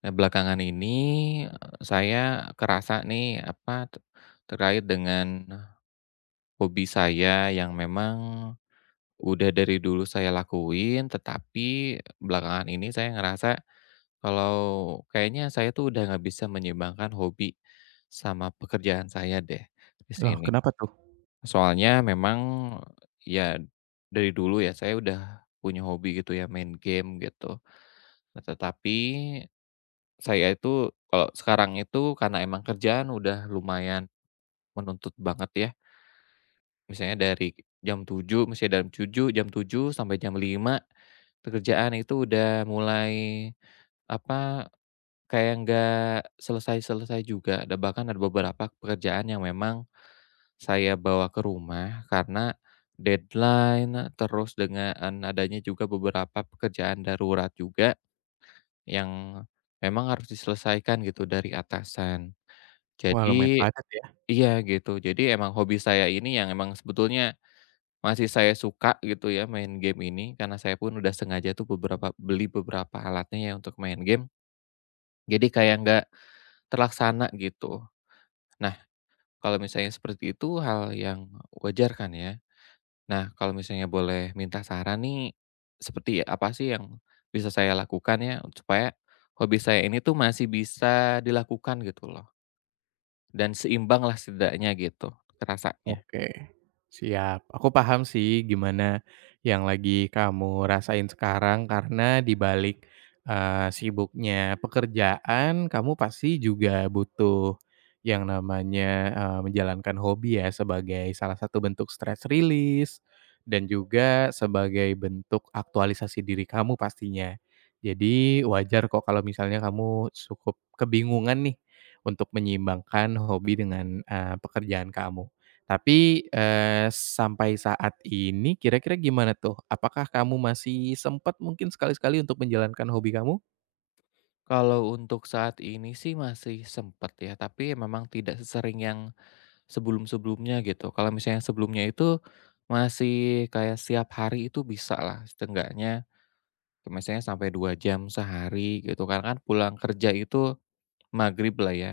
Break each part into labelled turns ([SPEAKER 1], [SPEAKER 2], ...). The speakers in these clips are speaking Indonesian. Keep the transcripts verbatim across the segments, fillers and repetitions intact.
[SPEAKER 1] Nah, belakangan ini, eh, saya kerasa nih, apa, te terkait dengan hobi saya yang memang udah dari dulu saya lakuin, tetapi belakangan ini saya ngerasa kalau kayaknya saya tuh udah nggak bisa menyeimbangkan hobi sama pekerjaan saya deh, di
[SPEAKER 2] Loh,
[SPEAKER 1] sini.
[SPEAKER 2] kenapa tuh?
[SPEAKER 1] Soalnya memang, ya dari dulu ya, saya udah punya hobi gitu ya, main game gitu. Nah, tetapi saya itu kalau sekarang itu karena emang kerjaan udah lumayan menuntut banget ya, misalnya dari jam tujuh misalnya dari tujuh jam tujuh sampai jam lima pekerjaan itu udah mulai, apa, kayak nggak selesai-selesai juga, ada bahkan ada beberapa pekerjaan yang memang saya bawa ke rumah karena deadline, terus dengan adanya juga beberapa pekerjaan darurat juga yang memang harus diselesaikan gitu dari atasan.
[SPEAKER 2] Wah, lumayan
[SPEAKER 1] Jadi
[SPEAKER 2] padat, ya.
[SPEAKER 1] iya gitu, jadi emang hobi saya ini yang emang sebetulnya masih saya suka gitu ya main game ini, karena saya pun udah sengaja tuh beberapa beli beberapa alatnya ya untuk main game, jadi kayak nggak terlaksana gitu. Nah, kalau misalnya seperti itu hal yang wajar kan ya? Nah, kalau misalnya boleh minta saran nih, seperti apa sih yang bisa saya lakukan ya, supaya hobi saya ini tuh masih bisa dilakukan gitu loh, dan seimbang lah setidaknya gitu, rasanya.
[SPEAKER 2] Oke, siap. Aku paham sih gimana yang lagi kamu rasain sekarang karena di balik, eee, sibuknya pekerjaan, kamu pasti juga butuh yang namanya, eee, menjalankan hobi ya sebagai salah satu bentuk stress release dan juga sebagai bentuk aktualisasi diri kamu pastinya. Jadi wajar kok kalau misalnya kamu cukup kebingungan nih untuk menyeimbangkan hobi dengan, eee, pekerjaan kamu. Tapi, eee, sampai saat ini kira-kira gimana tuh? Apakah kamu masih sempat mungkin sekali-sekali untuk menjalankan hobi kamu?
[SPEAKER 1] Kalau untuk saat ini sih masih sempet ya, tapi memang tidak sesering yang sebelum-sebelumnya gitu. Kalau misalnya yang sebelumnya itu masih kayak setiap hari itu bisa lah, setengahnya, misalnya sampai dua jam sehari gitu, karena kan pulang kerja itu maghrib lah ya.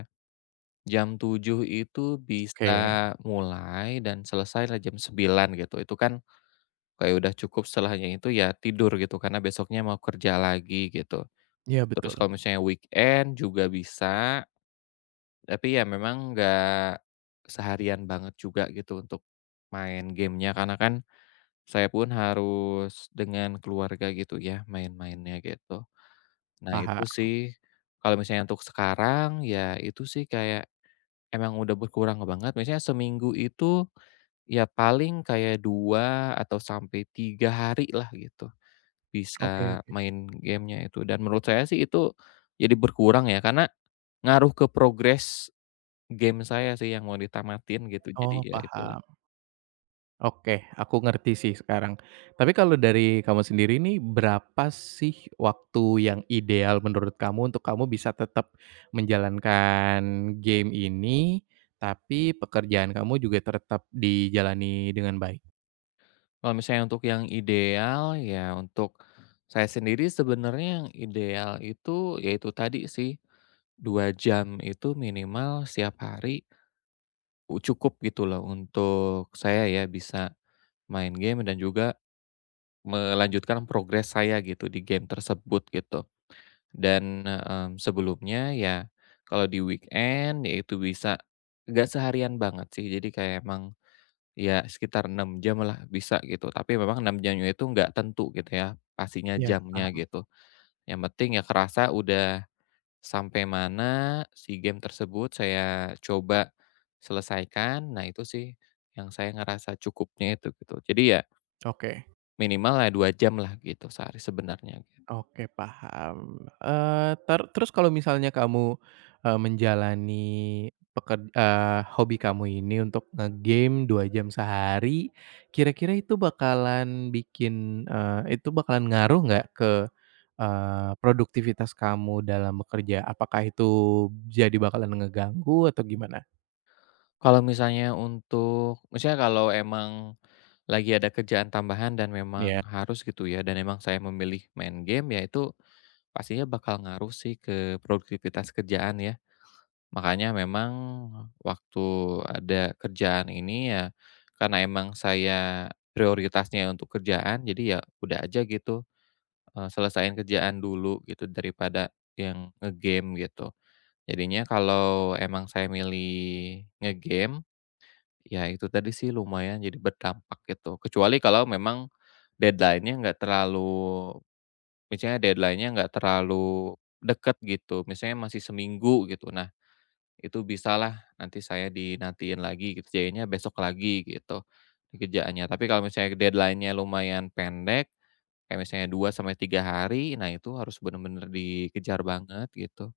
[SPEAKER 1] Jam tujuh itu
[SPEAKER 2] Oke,
[SPEAKER 1] bisa mulai dan selesai lah jam sembilan gitu. Itu kan kayak udah cukup setelahnya itu ya tidur gitu, karena besoknya mau kerja lagi gitu.
[SPEAKER 2] iya
[SPEAKER 1] Terus
[SPEAKER 2] betul,
[SPEAKER 1] kalau misalnya weekend juga bisa, tapi ya memang nggak seharian banget juga gitu untuk main gamenya, karena kan saya pun harus dengan keluarga gitu ya main-mainnya gitu. Nah itu
[SPEAKER 2] paham.
[SPEAKER 1] sih, kalau misalnya untuk sekarang ya itu sih kayak emang udah berkurang banget, misalnya seminggu itu ya paling kayak dua atau sampai tiga hari lah gitu,
[SPEAKER 2] Oke,
[SPEAKER 1] bisa
[SPEAKER 2] oke.
[SPEAKER 1] main gamenya itu dan menurut saya sih itu jadi berkurang ya karena ngaruh ke progres game saya sih yang mau ditamatin gitu, jadi
[SPEAKER 2] Oh,
[SPEAKER 1] ya itulah.
[SPEAKER 2] paham. Oke, aku ngerti sih sekarang. Tapi kalau dari kamu sendiri nih, berapa sih waktu yang ideal menurut kamu untuk kamu bisa tetap menjalankan game ini, tapi pekerjaan kamu juga tetap dijalani dengan baik?
[SPEAKER 1] Kalau misalnya untuk yang ideal ya untuk saya sendiri sebenarnya yang ideal itu yaitu tadi sih, dua jam itu minimal setiap hari u cukup gitu loh untuk saya ya bisa main game dan juga melanjutkan progres saya gitu di game tersebut gitu. Dan, mmm, sebelumnya ya kalau di weekend ya itu bisa nggak seharian banget sih, jadi kayak emang ya sekitar enam jam lah bisa gitu, tapi memang enam jamnya itu nggak tentu gitu ya, pastinya
[SPEAKER 2] Ya,
[SPEAKER 1] jamnya
[SPEAKER 2] paham.
[SPEAKER 1] gitu. Yang penting ya kerasa udah sampai mana si game tersebut saya coba selesaikan, nah itu sih yang saya ngerasa cukupnya itu gitu. Jadi ya
[SPEAKER 2] Oke.
[SPEAKER 1] minimal ya dua jam lah gitu sehari sebenarnya gitu.
[SPEAKER 2] Oke, paham. Eee, ter terus kalau misalnya kamu, eee, menjalani peker eee, hobi kamu ini untuk ngegame dua jam sehari, kira-kira itu bakalan bikin eee, itu bakalan ngaruh nggak ke, eee, produktivitas kamu dalam bekerja? Apakah itu jadi bakalan ngeganggu atau gimana?
[SPEAKER 1] Kalau misalnya untuk misalnya kalau emang lagi ada kerjaan tambahan dan
[SPEAKER 2] Iya.
[SPEAKER 1] memang harus gitu ya, dan emang saya memilih main game ya itu pastinya bakal ngaruh sih ke produktivitas kerjaan ya. Makanya memang waktu ada kerjaan ini ya karena emang saya prioritasnya untuk kerjaan jadi ya udah aja gitu, eee, selesain kerjaan dulu gitu daripada yang ngegame gitu. Jadinya kalau emang saya milih ngegame, ya itu tadi sih lumayan jadi berdampak gitu. Kecuali kalau memang deadline-nya nggak terlalu misalnya deadline-nya nggak terlalu deket gitu, misalnya masih seminggu gitu. Nah, itu bisalah nanti saya dinantiin lagi gitu, jadinya besok lagi gitu kerjaannya. Tapi kalau misalnya deadline-nya lumayan pendek, kayak misalnya dua sampai tiga hari, nah itu harus bener-bener dikejar banget gitu.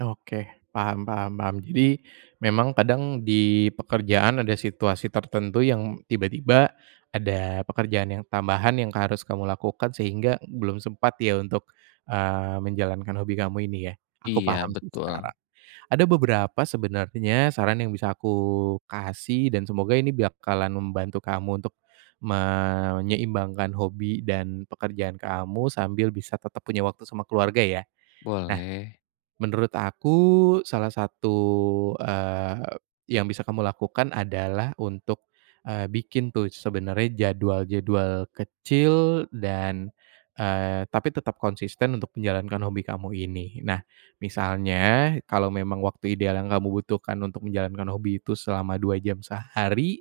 [SPEAKER 2] Oke, paham, paham, paham. Jadi memang kadang di pekerjaan ada situasi tertentu yang tiba-tiba ada pekerjaan yang tambahan yang harus kamu lakukan sehingga belum sempat ya untuk, eee, menjalankan hobi kamu ini ya? Aku
[SPEAKER 1] Iya
[SPEAKER 2] paham sih
[SPEAKER 1] betul,
[SPEAKER 2] sekarang. Ada beberapa sebenarnya saran yang bisa aku kasih dan semoga ini bakalan membantu kamu untuk menyeimbangkan hobi dan pekerjaan kamu sambil bisa tetap punya waktu sama keluarga ya. Nah,
[SPEAKER 1] boleh.
[SPEAKER 2] menurut aku salah satu, eee, yang bisa kamu lakukan adalah untuk, eee, bikin tuh sebenarnya jadwal-jadwal kecil dan, eee, tapi tetap konsisten untuk menjalankan hobi kamu ini. Nah, misalnya kalau memang waktu ideal yang kamu butuhkan untuk menjalankan hobi itu selama dua jam sehari.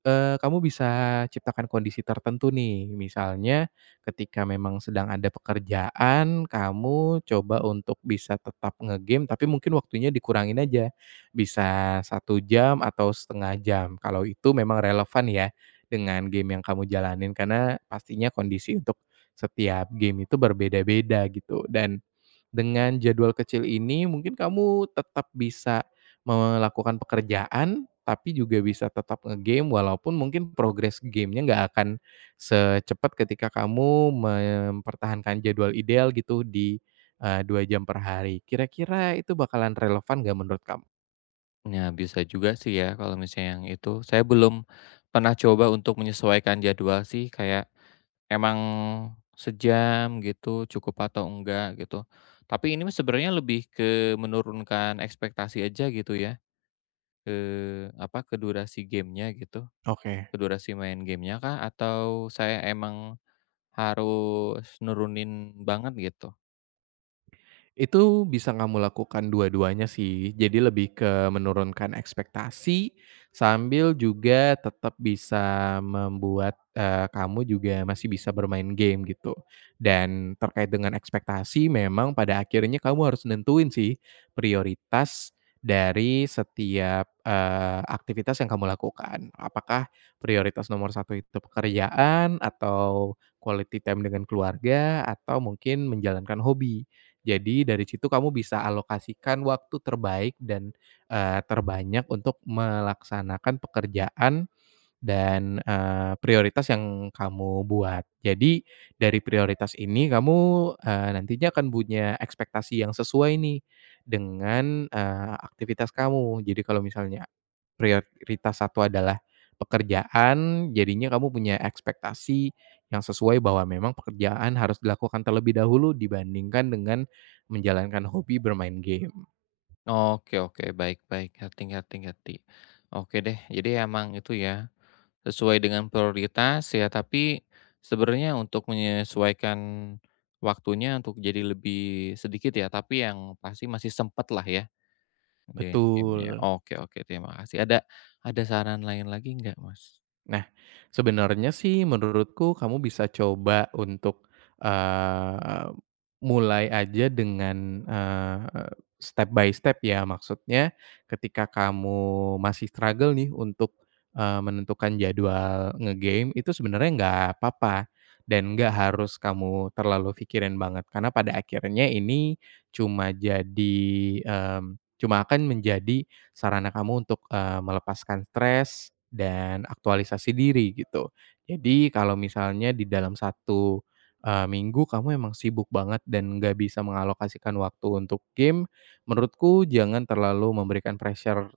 [SPEAKER 2] Eee, kamu bisa ciptakan kondisi tertentu nih, misalnya ketika memang sedang ada pekerjaan, kamu coba untuk bisa tetap ngegame, tapi mungkin waktunya dikurangin aja, bisa satu jam atau setengah jam, kalau itu memang relevan ya dengan game yang kamu jalanin, karena pastinya kondisi untuk setiap game itu berbeda-beda gitu, dan dengan jadwal kecil ini mungkin kamu tetap bisa melakukan pekerjaan, tapi juga bisa tetap ngegame, walaupun mungkin progres gamenya nggak akan secepat ketika kamu mempertahankan jadwal ideal gitu di, eee, dua jam per hari. Kira-kira itu bakalan relevan nggak menurut kamu?
[SPEAKER 1] Nah, bisa juga sih ya kalau misalnya yang itu. Saya belum pernah coba untuk menyesuaikan jadwal sih, kayak emang sejam gitu cukup atau enggak gitu. Tapi ini mah sebenarnya lebih ke menurunkan ekspektasi aja gitu ya, ke apa, ke durasi gamenya gitu,
[SPEAKER 2] Oke.
[SPEAKER 1] ke durasi main gamenya kah? Atau saya emang harus nurunin banget gitu?
[SPEAKER 2] Itu bisa kamu lakukan dua-duanya sih. Jadi lebih ke menurunkan ekspektasi, sambil juga tetap bisa membuat, eee, kamu juga masih bisa bermain game gitu. Dan terkait dengan ekspektasi memang pada akhirnya kamu harus nentuin sih prioritas dari setiap, eee, aktivitas yang kamu lakukan. Apakah prioritas nomor satu itu pekerjaan, atau quality time dengan keluarga, atau mungkin menjalankan hobi. Jadi dari situ kamu bisa alokasikan waktu terbaik dan, eee, terbanyak untuk melaksanakan pekerjaan dan, eee, prioritas yang kamu buat. Jadi dari prioritas ini kamu, eee, nantinya akan punya ekspektasi yang sesuai nih dengan, eee, aktivitas kamu. Jadi kalau misalnya prioritas satu adalah pekerjaan, jadinya kamu punya ekspektasi yang sesuai bahwa memang pekerjaan harus dilakukan terlebih dahulu dibandingkan dengan menjalankan hobi bermain game.
[SPEAKER 1] Oke oke, baik baik, hati hati hati. Oke deh, jadi emang itu ya sesuai dengan prioritas ya, tapi sebenarnya untuk menyesuaikan waktunya untuk jadi lebih sedikit ya, tapi yang pasti masih sempat lah ya ngerjain game.
[SPEAKER 2] Betul.
[SPEAKER 1] Oke oke, terima kasih. Ada ada saran lain lagi nggak, Mas?
[SPEAKER 2] Nah, sebenarnya sih menurutku kamu bisa coba untuk, eee, mulai aja dengan, eee, step by step ya. Maksudnya ketika kamu masih struggle nih untuk, eee, menentukan jadwal ngegame itu sebenarnya nggak apa-apa dan nggak harus kamu terlalu pikirin banget. Karena pada akhirnya ini cuma jadi, mmm, cuma akan menjadi sarana kamu untuk, eee, melepaskan stres dan aktualisasi diri gitu. Jadi kalau misalnya di dalam satu eee, minggu kamu emang sibuk banget dan nggak bisa mengalokasikan waktu untuk game, menurutku jangan terlalu memberikan pressure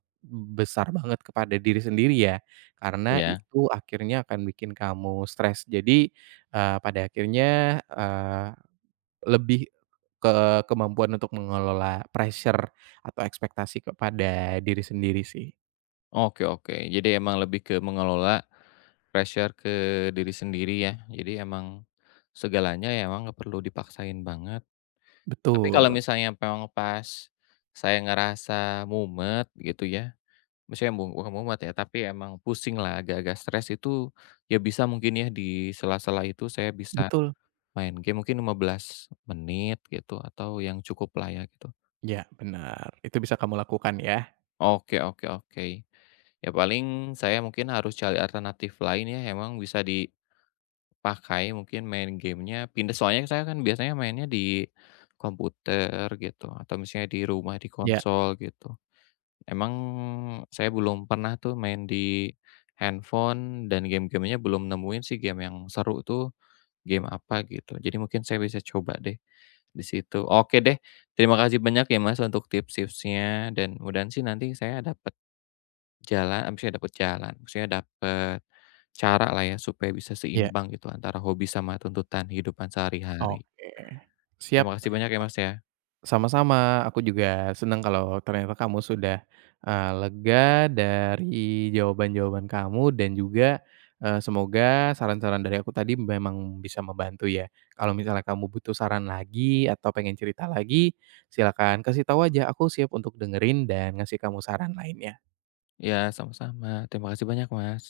[SPEAKER 2] besar banget kepada diri sendiri ya, karena
[SPEAKER 1] Iya?
[SPEAKER 2] itu akhirnya akan bikin kamu stres. Jadi, eee, pada akhirnya, eee, lebih ke kemampuan untuk mengelola pressure atau ekspektasi kepada diri sendiri sih.
[SPEAKER 1] Oke oke. Jadi emang lebih ke mengelola pressure ke diri sendiri ya. Jadi emang segalanya ya emang nggak perlu dipaksain banget. Tapi kalau
[SPEAKER 2] Betul,
[SPEAKER 1] misalnya memang pas saya ngerasa mumet gitu ya, maksudnya mu bukan mumet ya, tapi emang pusing lah agak-agak stres itu, ya bisa mungkin ya di sela-sela itu saya bisa
[SPEAKER 2] betul.
[SPEAKER 1] main game mungkin lima belas menit gitu, atau yang cukuplah ya gitu.
[SPEAKER 2] Ya, benar itu bisa kamu lakukan ya.
[SPEAKER 1] Oke oke oke. Ya paling saya mungkin harus cari alternatif lain ya, emang bisa dipakai mungkin main gamenya pindah soalnya saya kan biasanya mainnya di komputer gitu, atau misalnya di rumah, di
[SPEAKER 2] Ya,
[SPEAKER 1] konsol gitu. Emang saya belum pernah tuh main di handphone dan game-gamenya belum nemuin sih game yang seru tuh, game apa gitu. Jadi mungkin saya bisa coba deh di situ. Oke deh, terima kasih banyak ya Mas untuk tips-tipsnya dan mudah-mudahan sih nanti saya dapat jalan eee, maksudnya dapat jalan, maksudnya dapat cara lah ya supaya bisa
[SPEAKER 2] ya,
[SPEAKER 1] seimbang gitu antara hobi sama tuntutan kehidupan sehari-hari.
[SPEAKER 2] oke. Siap.
[SPEAKER 1] Terima kasih banyak ya Mas ya.
[SPEAKER 2] Sama-sama, aku juga senang kalau ternyata kamu sudah, eee, lega dari jawaban-jawaban kamu dan juga, eee, semoga saran-saran dari aku tadi memang bisa membantu ya. Kalau misalnya kamu butuh saran lagi atau pengen cerita lagi, silakan kasih tahu aja, aku siap untuk dengerin dan ngasih kamu saran lainnya.
[SPEAKER 1] Iya sama-sama, terima kasih banyak Mas.